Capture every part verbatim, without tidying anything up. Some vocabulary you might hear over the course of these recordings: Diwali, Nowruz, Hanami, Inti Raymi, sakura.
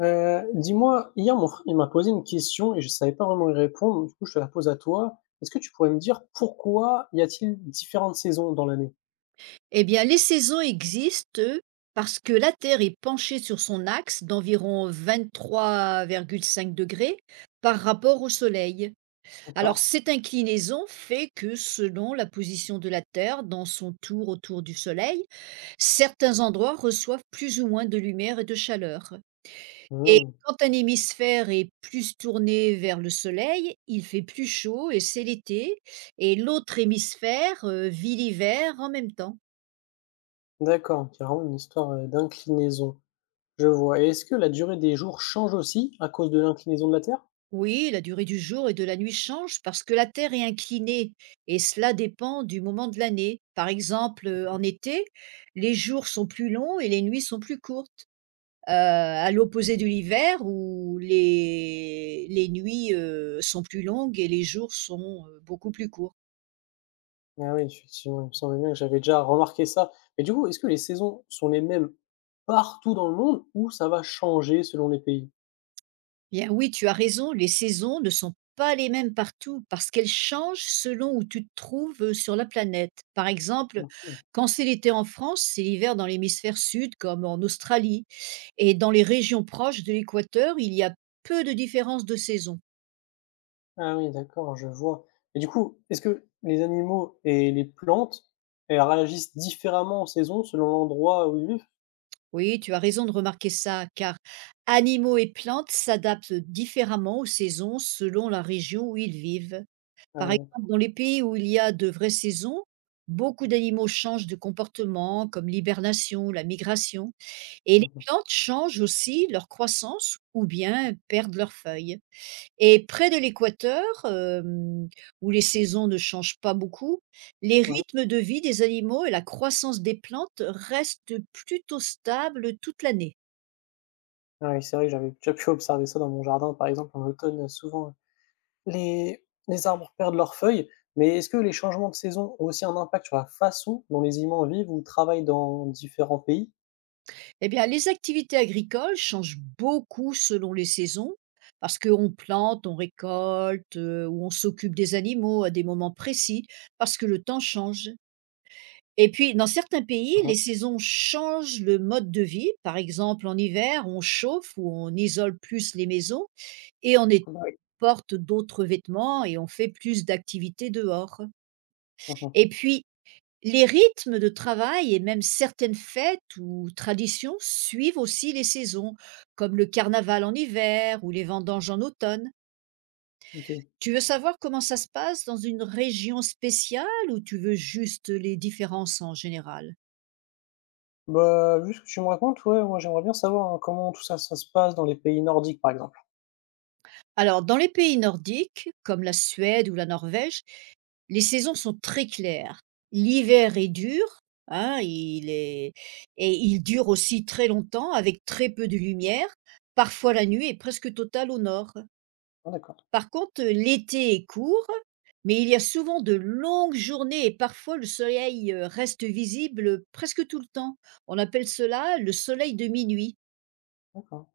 Heu, dis-moi, hier, mon frère, il m'a posé une question et je savais pas vraiment y répondre. Du coup, je te la pose à toi. Est-ce que tu pourrais me dire pourquoi y a-t-il différentes saisons dans l'année? Eh bien, les saisons existent eux, parce que la Terre est penchée sur son axe d'environ vingt-trois virgule cinq degrés par rapport au Soleil. D'accord. Alors, cette inclinaison fait que, selon la position de la Terre dans son tour autour du Soleil, certains endroits reçoivent plus ou moins de lumière et de chaleur. Et Mmh. quand un hémisphère est plus tourné vers le Soleil, il fait plus chaud et c'est l'été, et l'autre hémisphère euh, vit l'hiver en même temps. D'accord, c'est vraiment une histoire, heu, d'inclinaison. Je vois, et est-ce que la durée des jours change aussi à cause de l'inclinaison de la Terre? Oui, la durée du jour et de la nuit change parce que la Terre est inclinée et cela dépend du moment de l'année. Par exemple, euh, en été, les jours sont plus longs et les nuits sont plus courtes. Euh, à l'opposé de l'hiver où les, les nuits euh, sont plus longues et les jours sont euh, beaucoup plus courts. Ah oui, effectivement, il me semblait bien que j'avais déjà remarqué ça. Mais du coup, est-ce que les saisons sont les mêmes partout dans le monde ou ça va changer selon les pays? Bien oui, tu as raison, les saisons ne sont pas les mêmes partout parce qu'elles changent selon où tu te trouves euh, sur la planète. Par exemple, Mmh. quand c'est l'été en France, c'est l'hiver dans l'hémisphère sud comme en Australie. Et dans les régions proches de l'équateur, il y a peu de différence de saison. Ah oui, d'accord, je vois. Et du coup, est-ce que les animaux et les plantes, elles réagissent différemment en saison selon l'endroit où ils vivent? Oui, tu as raison de remarquer ça car animaux et plantes s'adaptent différemment aux saisons selon la région où ils vivent. Ah Par oui, exemple, d'accord. dans les pays où il y a de vraies saisons, beaucoup d'animaux changent de comportement, comme l'hibernation, la migration, et les Mmh mh. plantes changent aussi leur croissance ou bien perdent leurs feuilles. Et près de l'équateur, euh, où les saisons ne changent pas beaucoup, les Mmh. rythmes de vie des animaux et la croissance des plantes restent plutôt stables toute l'année. Ah oui, c'est vrai que j'avais déjà pu observer ça dans mon jardin, par exemple, en automne, souvent, les les arbres perdent leurs feuilles, mais est-ce que les changements de saison ont aussi un impact sur la façon dont les humains vivent ou travaillent dans différents pays? Eh bien, les activités agricoles changent beaucoup selon les saisons, parce qu'on plante, on récolte, euh, ou on s'occupe des animaux à des moments précis, parce que le temps change. Et puis, dans certains pays, Mmh. les saisons changent le mode de vie. Par exemple, en hiver, on chauffe ou on isole plus les maisons et on est- Bah oui. porte d'autres vêtements et on fait plus d'activités dehors. Mmh. Et puis, les rythmes de travail et même certaines fêtes ou traditions suivent aussi les saisons, comme le carnaval en hiver ou les vendanges en automne. OK. Tu veux savoir comment ça se passe dans une région spéciale ou tu veux juste les différences en général? Bah, vu ce que tu me racontes, ouais, moi j'aimerais bien savoir, hein, comment tout ça, ça se passe dans les pays nordiques, par exemple. Alors, dans les pays nordiques, comme la Suède ou la Norvège, les saisons sont très claires. L'hiver est dur, hein, il est... et il dure aussi très longtemps avec très peu de lumière. Parfois la nuit est presque totale au nord. Ah d'accord, Par contre, heu, l'été est court, mais il y a souvent de longues journées et parfois le soleil, heu, reste visible, presque tout le temps. On appelle cela le soleil de minuit. d'accord.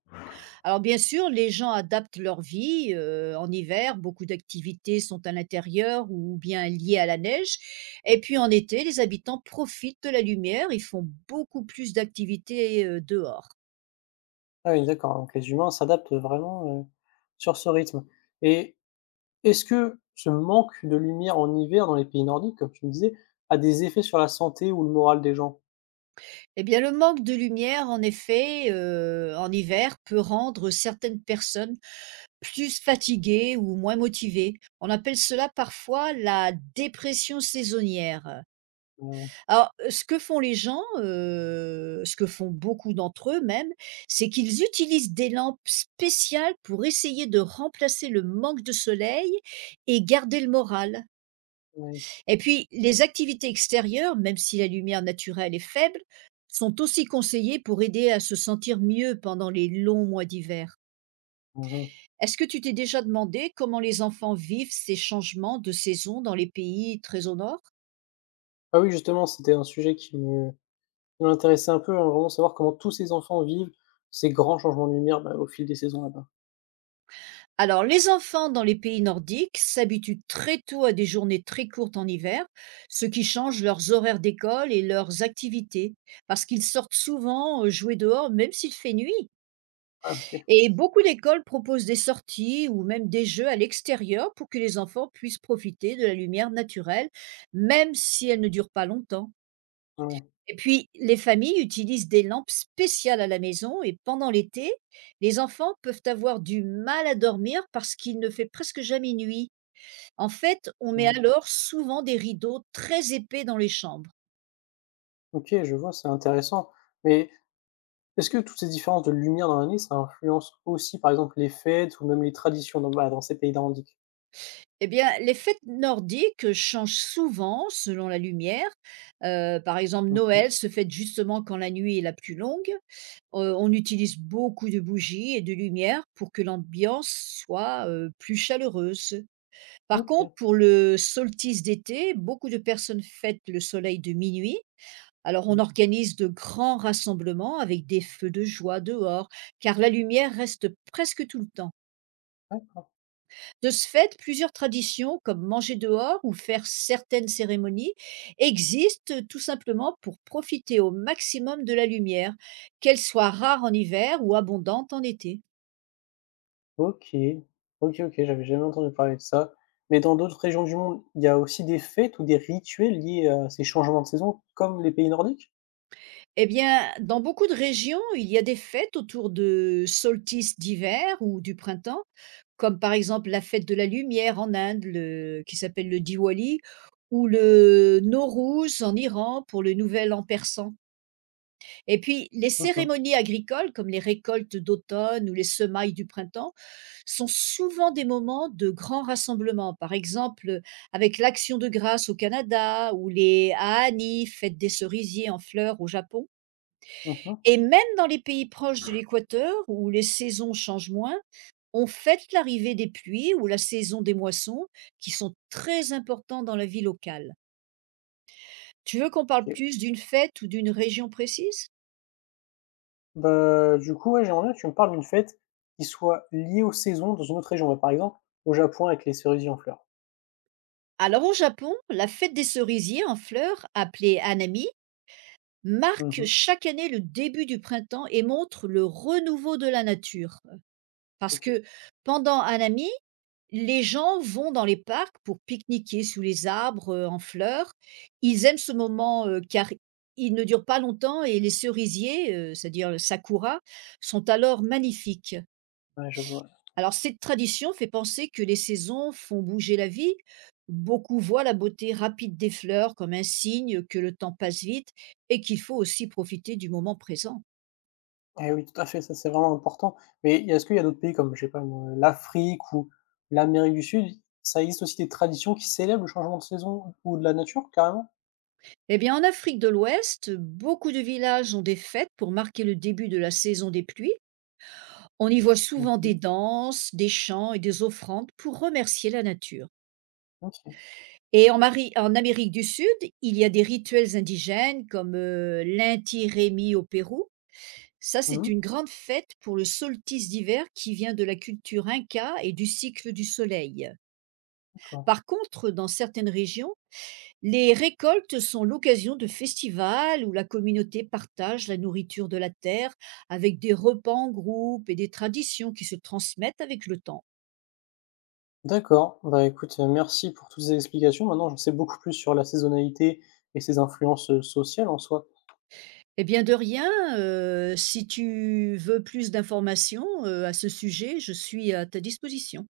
Alors bien sûr, les gens adaptent leur vie, heu, en hiver, beaucoup d'activités sont à l'intérieur ou bien liées à la neige et puis en été, les habitants profitent de la lumière, ils font beaucoup plus d'activités, heu, dehors. Ah oui, d'accord, donc les humains s'adaptent vraiment, heu, sur ce rythme, et est-ce que ce manque de lumière en hiver dans les pays nordiques, comme tu me disais, a des effets sur la santé ou le moral des gens? Eh bien, le manque de lumière en effet, heu, en hiver peut rendre certaines personnes plus fatigués ou moins motivés. On appelle cela parfois la dépression saisonnière. Ouais, Alors, heu, ce que font les gens, heu, ce que font beaucoup d'entre eux même, c'est qu'ils utilisent des lampes spéciales pour essayer de remplacer le manque de soleil et garder le moral. ouais. Et puis les activités extérieures, même si la lumière naturelle est faible, sont aussi conseillées pour aider à se sentir mieux pendant les longs mois d'hiver. Mmh. Est-ce que tu t'es déjà demandé comment les enfants vivent ces changements de saison dans les pays très au nord? Ah oui, justement, c'était un sujet qui me qui m'intéressait un peu, hein, vraiment savoir comment tous ces enfants vivent ces grands changements de lumière, bah, au fil des saisons là-bas. Alors, les enfants dans les pays nordiques s'habituent très tôt à des journées très courtes en hiver, ce qui change leurs horaires d'école et leurs activités, parce qu'ils sortent souvent euh, jouer dehors, même s'il fait nuit. Ah OK. Et beaucoup d'écoles proposent des sorties ou même des jeux à l'extérieur pour que les enfants puissent profiter de la lumière naturelle, même si elle ne dure pas longtemps. Ouais, ouais. Et puis, les familles utilisent des lampes spéciales à la maison et pendant l'été, les enfants peuvent avoir du mal à dormir parce qu'il ne fait presque jamais nuit. En fait, on met Ouais. alors souvent des rideaux très épais dans les chambres. OK, je vois, c'est intéressant, mais est-ce que toutes ces différences de lumière dans l'année, ça influence aussi, par exemple, les fêtes ou même les traditions dans, bah, dans ces pays nordiques? Eh bien, les fêtes nordiques changent souvent selon la lumière. Euh, par exemple, Mmh mh. Noël se fête justement quand la nuit est la plus longue. Euh, on utilise beaucoup de bougies et de lumière pour que l'ambiance soit euh, plus chaleureuse. Par OK. contre, pour le solstice d'été, beaucoup de personnes fêtent le soleil de minuit. Alors on Mmh. organise de grands rassemblements avec des feux de joie dehors, car la lumière reste presque tout le temps. D'accord. De ce fait, plusieurs traditions, comme manger dehors ou faire certaines cérémonies, existent tout simplement pour profiter au maximum de la lumière, qu'elle soit rare en hiver ou abondante en été. OK. OK, OK, j'avais jamais entendu parler de ça. Mais dans d'autres régions du monde, il y a aussi des fêtes ou des rituels liés à ces changements de saison comme les pays nordiques? Eh bien, dans beaucoup de régions, il y a des fêtes autour de solstice d'hiver ou du printemps, comme par exemple la fête de la lumière en Inde, le qui s'appelle le Diwali ou le Nowruz en Iran pour le nouvel an persan. Et puis les Mmh mh. cérémonies agricoles comme les récoltes d'automne ou les semailles du printemps sont souvent des moments de grands rassemblements. Par exemple, avec l'Action de grâce au Canada ou les Ahani, fête des cerisiers en fleurs au Japon. Mmh mh. Et même dans les pays proches de l'équateur où les saisons changent moins, on fête l'arrivée des pluies ou la saison des moissons, qui sont très importants dans la vie locale. Tu veux qu'on parle OK. plus d'une fête ou d'une région précise? Bah, du coup, ouais, j'aimerais bien que tu me parles d'une fête qui soit liée aux saisons dans une autre région. Bah, par exemple, au Japon avec les cerisiers en fleurs. Alors au Japon, la fête des cerisiers en fleurs, appelée Hanami, Mmh marque mh. chaque année le début du printemps et montre le renouveau de la nature. Parce OK. que pendant un ami, les gens vont dans les parcs pour pique-niquer sous les arbres, heu, en fleurs. Ils aiment ce moment, heu, car il ne dure pas longtemps et les cerisiers, heu, c'est-à-dire le sakura, sont alors magnifiques. Ouais, je vois. Alors cette tradition fait penser que les saisons font bouger la vie. Beaucoup voient la beauté rapide des fleurs comme un signe que le temps passe vite et qu'il faut aussi profiter du moment présent. Eh oui, tout à fait, ça c'est vraiment important. Mais est-ce qu'il y a d'autres pays comme, je sais pas moi, l'Afrique ou l'Amérique du Sud, ça existe aussi des traditions qui célèbrent le changement de saison ou de la nature carrément? Eh bien, en Afrique de l'Ouest, beaucoup de villages ont des fêtes pour marquer le début de la saison des pluies. On y voit souvent Mmh. des danses, des chants et des offrandes pour remercier la nature. OK. Et en, Mari- en Amérique du Sud, il y a des rituels indigènes comme euh, l'Inti Raymi au Pérou. Ça, c'est Mmh. une grande fête pour le solstice d'hiver qui vient de la culture inca et du cycle du soleil. D'accord. Par contre, dans certaines régions, les récoltes sont l'occasion de festivals où la communauté partage la nourriture de la terre avec des repas en groupe et des traditions qui se transmettent avec le temps. D'accord. Bah, écoute, heu, merci pour toutes ces explications. Maintenant, je sais beaucoup plus sur la saisonnalité et ses influences, heu, sociales en soi. Eh bien, de rien, euh, si tu veux plus d'informations euh, à ce sujet, je suis à ta disposition.